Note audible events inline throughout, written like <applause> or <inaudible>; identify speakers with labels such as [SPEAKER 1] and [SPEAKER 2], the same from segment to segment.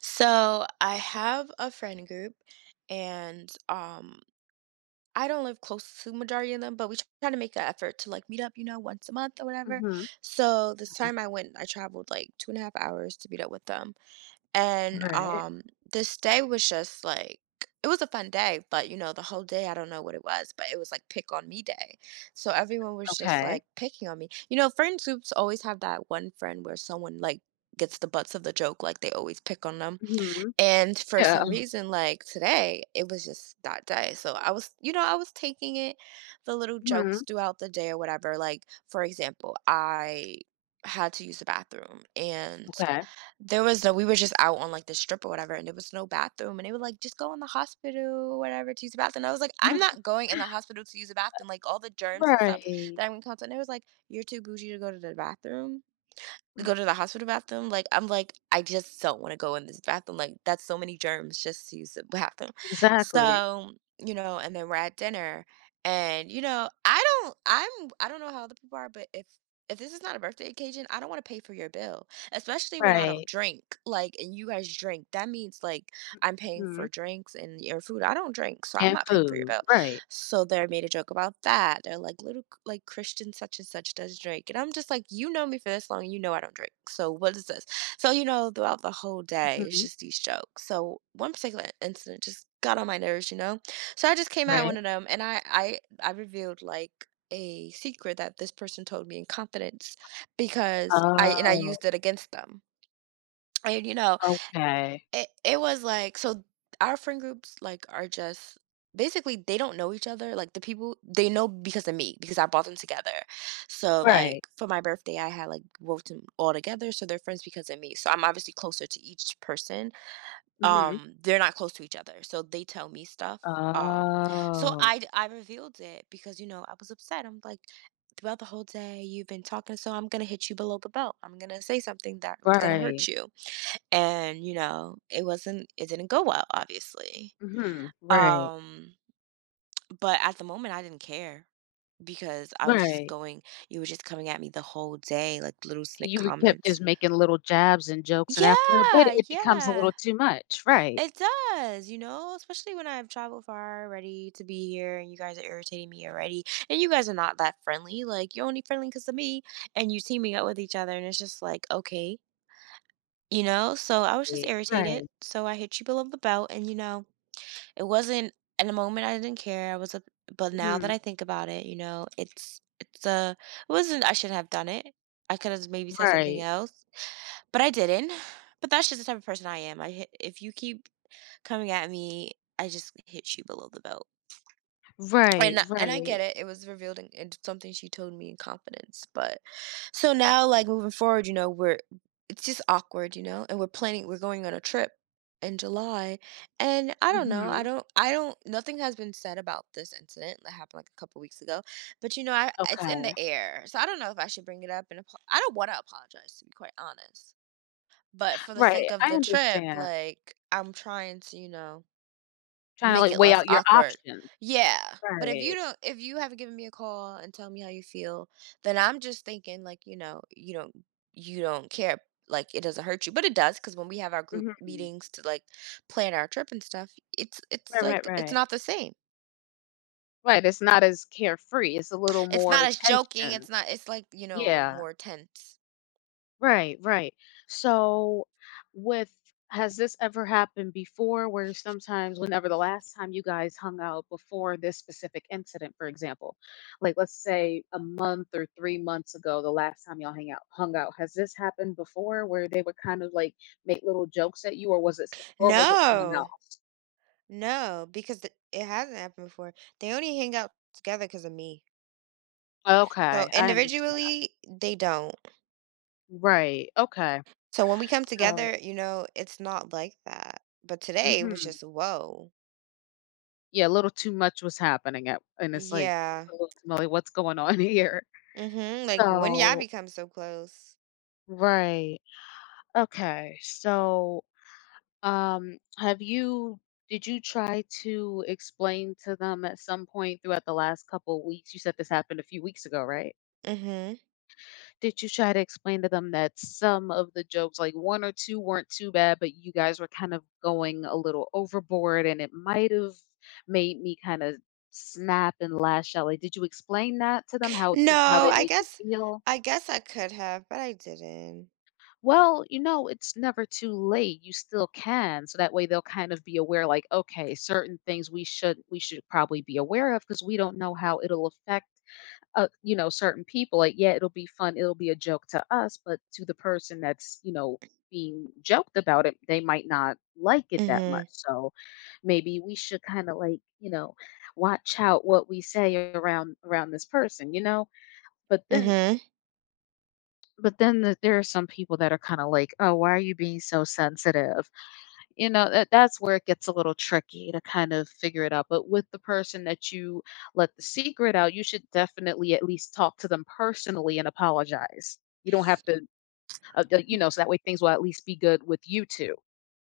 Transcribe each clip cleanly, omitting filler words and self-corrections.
[SPEAKER 1] So I have a friend group, and I don't live close to majority of them, but we try to make an effort to like meet up, once a month or whatever.
[SPEAKER 2] Mhm.
[SPEAKER 1] So this time I went, I traveled like 2.5 hours to meet up with them, and
[SPEAKER 2] Right.
[SPEAKER 1] this day was just like. It was a fun day, but the whole day, I don't know what it was, but it was like pick on me day. So everyone was just
[SPEAKER 2] Okay.
[SPEAKER 1] like picking on me. Friend groups always have that one friend where someone like gets the butts of the joke, like they always pick on them,
[SPEAKER 2] Mhm.
[SPEAKER 1] and for
[SPEAKER 2] Yeah.
[SPEAKER 1] some reason, like today, it was just that day. So I was, I was taking it, the little jokes
[SPEAKER 2] Mhm.
[SPEAKER 1] throughout the day or whatever. Like, for example, I had to use the bathroom, and
[SPEAKER 2] Okay. <sighs>
[SPEAKER 1] there was no, we were just out on like the strip or whatever, and there was no bathroom. And they were like, just go in the hospital or whatever to use the bathroom. I was like, I'm not
[SPEAKER 2] <laughs>
[SPEAKER 1] going in the hospital to use the bathroom. Like, all the germs and stuff
[SPEAKER 2] Right.
[SPEAKER 1] that I'm in contact. And it was like, you're too bougie to go to the bathroom. Go to the hospital bathroom, like, I'm like, "I just don't wanna go in this bathroom, like, that's so many germs just to use the bathroom."
[SPEAKER 2] Exactly.
[SPEAKER 1] So, and then we're at dinner, and, I don't know how other people are, but if this is not a birthday occasion, I don't wanna pay for your bill, especially when I don't
[SPEAKER 2] Right.
[SPEAKER 1] drink, like, and you guys drink, that means, like, I'm paying
[SPEAKER 2] Mhm.
[SPEAKER 1] for drinks and your food, I don't drink, so I'm
[SPEAKER 2] And
[SPEAKER 1] not paying for your
[SPEAKER 2] food.
[SPEAKER 1] bill.
[SPEAKER 2] Right.
[SPEAKER 1] So they made a joke about that. They're like, like Christian such and such does drink. And I'm just like, you know me for this long, you know I don't drink. So what is this? So, throughout the whole day, it's
[SPEAKER 2] Mhm.
[SPEAKER 1] just these jokes. So one particular incident just got on my nerves, you know? So I just came at
[SPEAKER 2] Right.
[SPEAKER 1] one of them, and I revealed like a secret that this person told me in confidence because I and I
[SPEAKER 2] Oh,
[SPEAKER 1] used it against them. And
[SPEAKER 2] okay.
[SPEAKER 1] it was like, so our friend groups, like, are just basically, they don't know each other, like, the people they know because of me, because I brought them together. So,
[SPEAKER 2] Right.
[SPEAKER 1] like, for my birthday, I had, like, brought them all together, so they're friends because of me. So I'm obviously closer to each person.
[SPEAKER 2] Mhm.
[SPEAKER 1] They're not close to each other, so they tell me stuff. Um, so
[SPEAKER 2] Oh,
[SPEAKER 1] I revealed it because, I was upset. I'm like, throughout the whole day, you've been talking, so I'm gonna hit you below the belt. I'm gonna say something that's gonna hurt
[SPEAKER 2] right.
[SPEAKER 1] you, and it didn't go well, obviously.
[SPEAKER 2] Mhm. Right.
[SPEAKER 1] um but at the moment, I didn't care because I was just
[SPEAKER 2] Right.
[SPEAKER 1] going. You were just coming at me the whole day, like, little snick
[SPEAKER 2] You were kept just
[SPEAKER 1] comments.
[SPEAKER 2] making little jabs and jokes, and after a bit,
[SPEAKER 1] Yeah,
[SPEAKER 2] it becomes a
[SPEAKER 1] yeah,
[SPEAKER 2] little too much. Right.
[SPEAKER 1] it does, especially when I've traveled far already to be here, and you guys are irritating me already. And you guys are not that friendly, like you're only friendly because of me, and you teaming up with each other, and it's just like, okay, so I was just irritated,
[SPEAKER 2] Right.
[SPEAKER 1] so I hit you below the belt. And you know It wasn't in a moment, I didn't care. I was up But now that
[SPEAKER 2] Mhm.
[SPEAKER 1] I think about it, it's it wasn't I shouldn't have done it. I could have maybe said something
[SPEAKER 2] Right.
[SPEAKER 1] else, but I didn't. But that's just the type of person I am. I hit, if you keep coming at me, I just hit you below the belt,
[SPEAKER 2] Right.
[SPEAKER 1] and I get
[SPEAKER 2] Right.
[SPEAKER 1] it. It was revealed in something she told me in confidence. But so now, like moving forward, we're it's just awkward, and we're planning. We're going on a trip in July, and I don't know. I
[SPEAKER 2] Mhm.
[SPEAKER 1] don't. I don't. Nothing has been said about this incident that happened like a couple weeks ago. But you know, I it's in
[SPEAKER 2] Okay.
[SPEAKER 1] the air, so I don't know if I should bring it up. And I don't want to apologize, to be quite honest. But for the
[SPEAKER 2] Right,
[SPEAKER 1] sake of
[SPEAKER 2] I
[SPEAKER 1] the trip,
[SPEAKER 2] understand.
[SPEAKER 1] like I'm trying to.
[SPEAKER 2] Trying to,
[SPEAKER 1] Make
[SPEAKER 2] like,
[SPEAKER 1] it
[SPEAKER 2] weigh
[SPEAKER 1] less
[SPEAKER 2] out your
[SPEAKER 1] awkward.
[SPEAKER 2] options.
[SPEAKER 1] Yeah, but
[SPEAKER 2] Right.
[SPEAKER 1] if you haven't given me a call and tell me how you feel, then I'm just thinking like, you don't care, like it doesn't hurt you, but it does, because when we have our group
[SPEAKER 2] Mhm.
[SPEAKER 1] meetings to like plan our trip and stuff, it's
[SPEAKER 2] Right, right,
[SPEAKER 1] like it's
[SPEAKER 2] right.
[SPEAKER 1] not the same.
[SPEAKER 2] Right, it's not as carefree, it's a little
[SPEAKER 1] It's not
[SPEAKER 2] more
[SPEAKER 1] as joking,
[SPEAKER 2] tension.
[SPEAKER 1] it's not it's like,
[SPEAKER 2] Yeah.
[SPEAKER 1] more tense.
[SPEAKER 2] Right, right. So, with has this ever happened before where sometimes, whenever the last time you guys hung out before this specific incident, for example, like let's say a month or 3 months ago, the last time y'all hung out, has this happened before where they would kind of like make little jokes at you, or was it, s- or was it someone
[SPEAKER 1] No,
[SPEAKER 2] else?
[SPEAKER 1] no, because it hasn't happened before. They only hang out together because of me. So
[SPEAKER 2] Okay, I understand.
[SPEAKER 1] individually, they don't.
[SPEAKER 2] Right. Okay.
[SPEAKER 1] So when we come
[SPEAKER 2] So,
[SPEAKER 1] together, it's not like that. But today it was
[SPEAKER 2] hmm,
[SPEAKER 1] just whoa.
[SPEAKER 2] yeah, a little too much was happening at, and it's like,
[SPEAKER 1] Yeah.
[SPEAKER 2] a little too much, like, what's going on <laughs> here?
[SPEAKER 1] Mhm. Like when y'all
[SPEAKER 2] So,
[SPEAKER 1] become so close.
[SPEAKER 2] right. Okay. So, have you did you try to explain to them at some point throughout the last couple of weeks? You said this happened a few weeks ago, right?
[SPEAKER 1] Mhm.
[SPEAKER 2] Did you try to explain to them that some of the jokes, like one or two, weren't too bad, but you guys were kind of going a little overboard and it might have made me kind of snap and lash out? Like, did you explain that to them how
[SPEAKER 1] No,
[SPEAKER 2] they made you feel?
[SPEAKER 1] I guess I could have, but I didn't.
[SPEAKER 2] Well, you know, it's never too late. You still can. So that way they'll kind of be aware like, okay, certain things we should probably be aware of because we don't know how it'll affect you know, certain people. Like, yeah, it'll be fun, it'll be a joke to us, but to the person that's, you know, being joked about it, they might not like it that much.
[SPEAKER 1] Mhm.
[SPEAKER 2] So maybe we should kind of like, you know, watch out what we say around this person, you know? But then
[SPEAKER 1] Mhm.
[SPEAKER 2] but then there are some people that are kinda like, "Oh, why are you being so sensitive?" You know, that's where it gets a little tricky to kind of figure it out, but with the person that you let the secret out, you should definitely at least talk to them personally and apologize. You don't have to, d you know, so that way things will at least be good with you 2,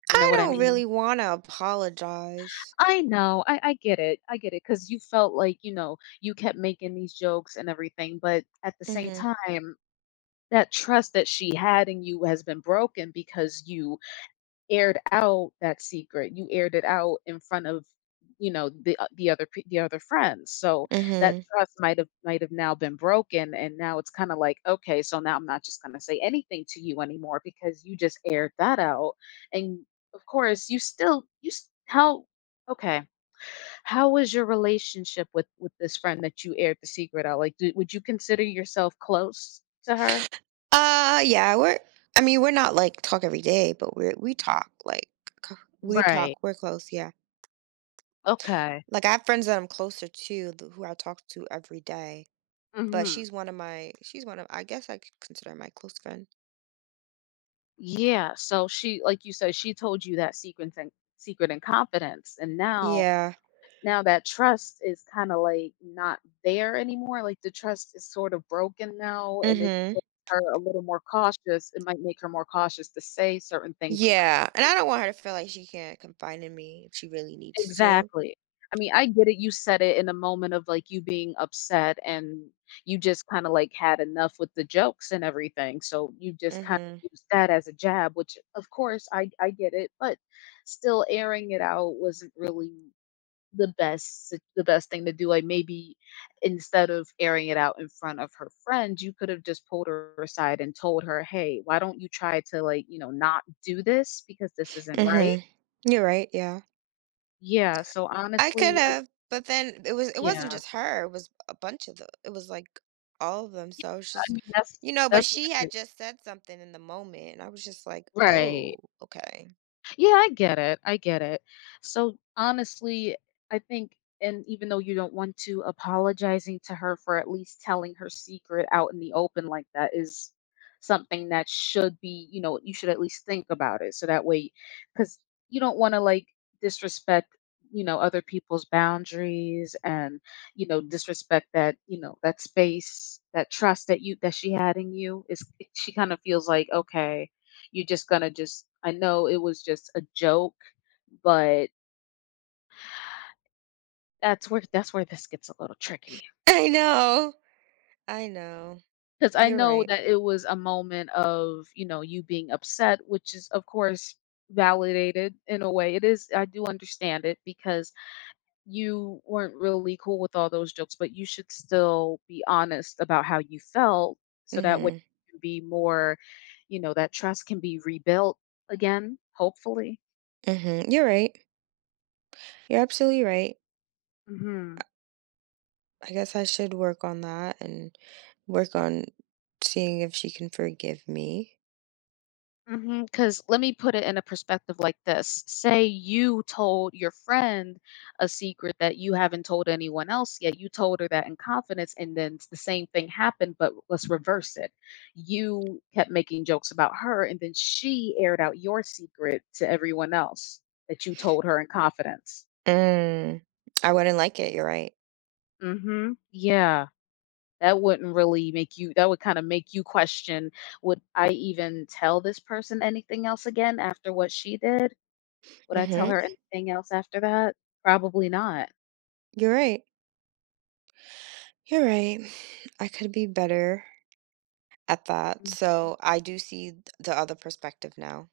[SPEAKER 2] you know
[SPEAKER 1] I
[SPEAKER 2] what I
[SPEAKER 1] don't
[SPEAKER 2] mean?
[SPEAKER 1] really want to apologize.
[SPEAKER 2] I know, I get it, I get it. Because you felt like, you know, you kept making these jokes and everything, but at the same
[SPEAKER 1] Mhm.
[SPEAKER 2] time, that trust that she had in you has been broken because you aired out that secret. You aired it out in front of, you know, the o the other p the other friends, so that
[SPEAKER 1] Mhm.
[SPEAKER 2] trust might have now been broken, and now it's kinda like, "Okay, so now I'm not just gonna say anything to you anymore because you just aired that out," and, of course, you still you s how okay, how was your relationship with this friend that you aired the secret out? Like, do would you consider yourself close to her?
[SPEAKER 1] Yeah, we're I mean, we're not like talk every day, but we talk like c- we
[SPEAKER 2] Right.
[SPEAKER 1] talk. We're close, yeah.
[SPEAKER 2] Okay.
[SPEAKER 1] Like I have friends that I'm closer to who I talk to every day, but
[SPEAKER 2] Mhm.
[SPEAKER 1] she's one of, I guess, I could consider her my close friend.
[SPEAKER 2] Yeah, so she like you said, she told you that secret and confidence. And now
[SPEAKER 1] Yeah.
[SPEAKER 2] now that trust is kind of like not there anymore. Like the trust is sort of broken now and it
[SPEAKER 1] Mhm.
[SPEAKER 2] makes her a little more cautious. It might make her more cautious to say certain things.
[SPEAKER 1] Yeah, and I don't want her to feel like she can't confide in me if she really needs to.
[SPEAKER 2] Exactly. I mean, I get it. You said it in a moment of like you being upset and you just kind of like had enough with the jokes and everything. So you just kind
[SPEAKER 1] Mhm.
[SPEAKER 2] of used that as a jab, which of course I get it, but still airing it out wasn't really the best thing to do. Like maybe instead of airing it out in front of her friends, you could have just pulled her aside and told her, "Hey, why don't you try to like, you know, not do this because this isn't right?"
[SPEAKER 1] Mhm. You're right. Yeah.
[SPEAKER 2] Yeah, so
[SPEAKER 1] I could
[SPEAKER 2] honestly,
[SPEAKER 1] have, but then it wasn't
[SPEAKER 2] yeah.
[SPEAKER 1] just her, it was like all of them,
[SPEAKER 2] Yeah,
[SPEAKER 1] so it was
[SPEAKER 2] I
[SPEAKER 1] just,
[SPEAKER 2] mean, that's
[SPEAKER 1] but
[SPEAKER 2] that's
[SPEAKER 1] she
[SPEAKER 2] where
[SPEAKER 1] had just said something in the moment, and I was just like, "Oh,
[SPEAKER 2] right.
[SPEAKER 1] okay."
[SPEAKER 2] Yeah, I get it. I get it. So honestly, I think, and even though you don't want to, apologizing to her for at least telling her secret out in the open like that is something that should be, you know, you should at least think about it. So that way, because you don't want to like disrespect you know other people's boundaries and you know disrespect that you know that space that trust that she had in you is she kind of feels like okay you're just gonna just I know it was just a joke, but that's where this gets a little tricky.
[SPEAKER 1] <laughs> I know. I know.
[SPEAKER 2] Because I
[SPEAKER 1] You're
[SPEAKER 2] know
[SPEAKER 1] right.
[SPEAKER 2] that it was a moment of, you know, you being upset, which is of course validated in a way. It is I do understand it because you weren't really cool with all those jokes, but you should still be honest about how you felt so that way
[SPEAKER 1] Mhm.
[SPEAKER 2] you can be more, you know, that trust can be rebuilt again, hopefully.
[SPEAKER 1] Mhm. You're right. You're absolutely right.
[SPEAKER 2] Mhm.
[SPEAKER 1] I guess I should work on that and work on seeing if she can forgive me.
[SPEAKER 2] Because let me put it in a perspective like this. Say you told your friend a secret that you haven't told anyone else yet. You told her that in confidence, and then the same thing happened, but let's reverse it. You kept making jokes about her, and then she aired out your secret to everyone else that you told her in confidence.
[SPEAKER 1] Mm. I wouldn't like it, you're right.
[SPEAKER 2] Hmm. Yeah. That wouldn't really make you, that would kind of make you question, would I even tell this person anything else again after what she did? Would I tell
[SPEAKER 1] Mhm.
[SPEAKER 2] her anything else after that? Probably not.
[SPEAKER 1] You're right. You're right. <sighs> I could be better at that.
[SPEAKER 2] Mm.
[SPEAKER 1] So I do see the other perspective now.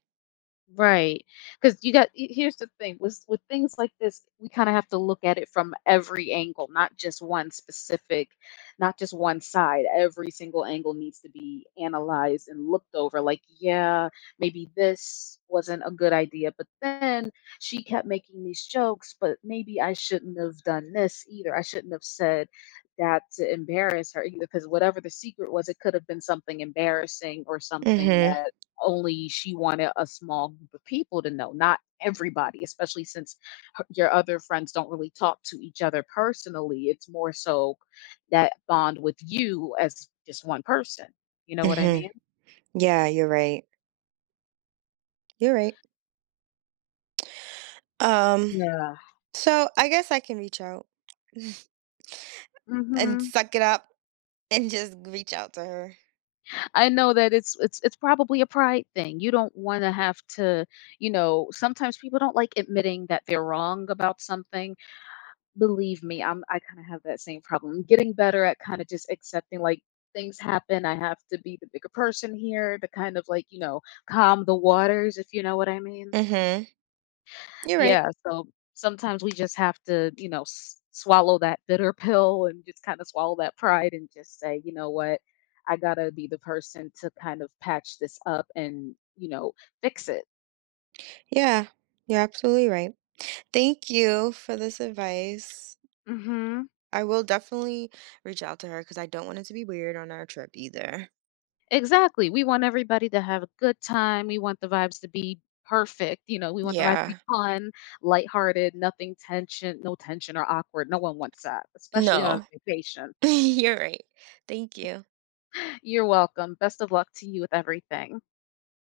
[SPEAKER 2] Right, because you got he here's the thing, with things like this, we kinda have to look at it from every angle, not just one side. Every single angle needs to be analyzed and looked over, like, "Yeah, maybe this wasn't a good idea, but then she kept making these jokes, but maybe I shouldn't have done this either. I shouldn't have said that to embarrass her either, because whatever the secret was, it could have been something embarrassing or something
[SPEAKER 1] Mm-hmm.
[SPEAKER 2] that only she wanted a small group of people to know, not everybody, especially since her your other friends don't really talk to each other personally. It's more so that bond with you as just one person. You know what I
[SPEAKER 1] Mm-hmm.
[SPEAKER 2] mean?
[SPEAKER 1] Yeah, you're right. You're right. Um,
[SPEAKER 2] Yeah.
[SPEAKER 1] so I guess I can reach out <laughs> and
[SPEAKER 2] Mhm.
[SPEAKER 1] suck it up and just reach out to her.
[SPEAKER 2] I know that it's probably a pride thing. You don't wanna have to, you know, sometimes people don't like admitting that they're wrong about something. Believe me, I kinda have that same problem. I'm getting better at kinda just accepting, like, things happen, I have to be the bigger person here to kind of, like, you know, calm the waters, if you know what I mean?
[SPEAKER 1] Mm-hmm. You're right.
[SPEAKER 2] Yeah, so sometimes we just have to, you know, s swallow that bitter <laughs> pill and just kinda swallow that pride and just say, "You know what? I gotta be the person to kind of patch this up and, you know, fix it."
[SPEAKER 1] Yeah. You're absolutely right. Thank you for this advice.
[SPEAKER 2] Mhm.
[SPEAKER 1] I will definitely reach out to her because I don't want it to be weird on our trip either.
[SPEAKER 2] Exactly, we want everybody to have a good time, we want the vibes to be perfect, you know, we want the vibes to be
[SPEAKER 1] Yeah.
[SPEAKER 2] fun, lighthearted, nothing tension no tension or awkward, no one wants that, especially on a
[SPEAKER 1] No.
[SPEAKER 2] vacation.
[SPEAKER 1] <laughs> You're right. Thank you.
[SPEAKER 2] <laughs> You're welcome, best of luck to you with everything.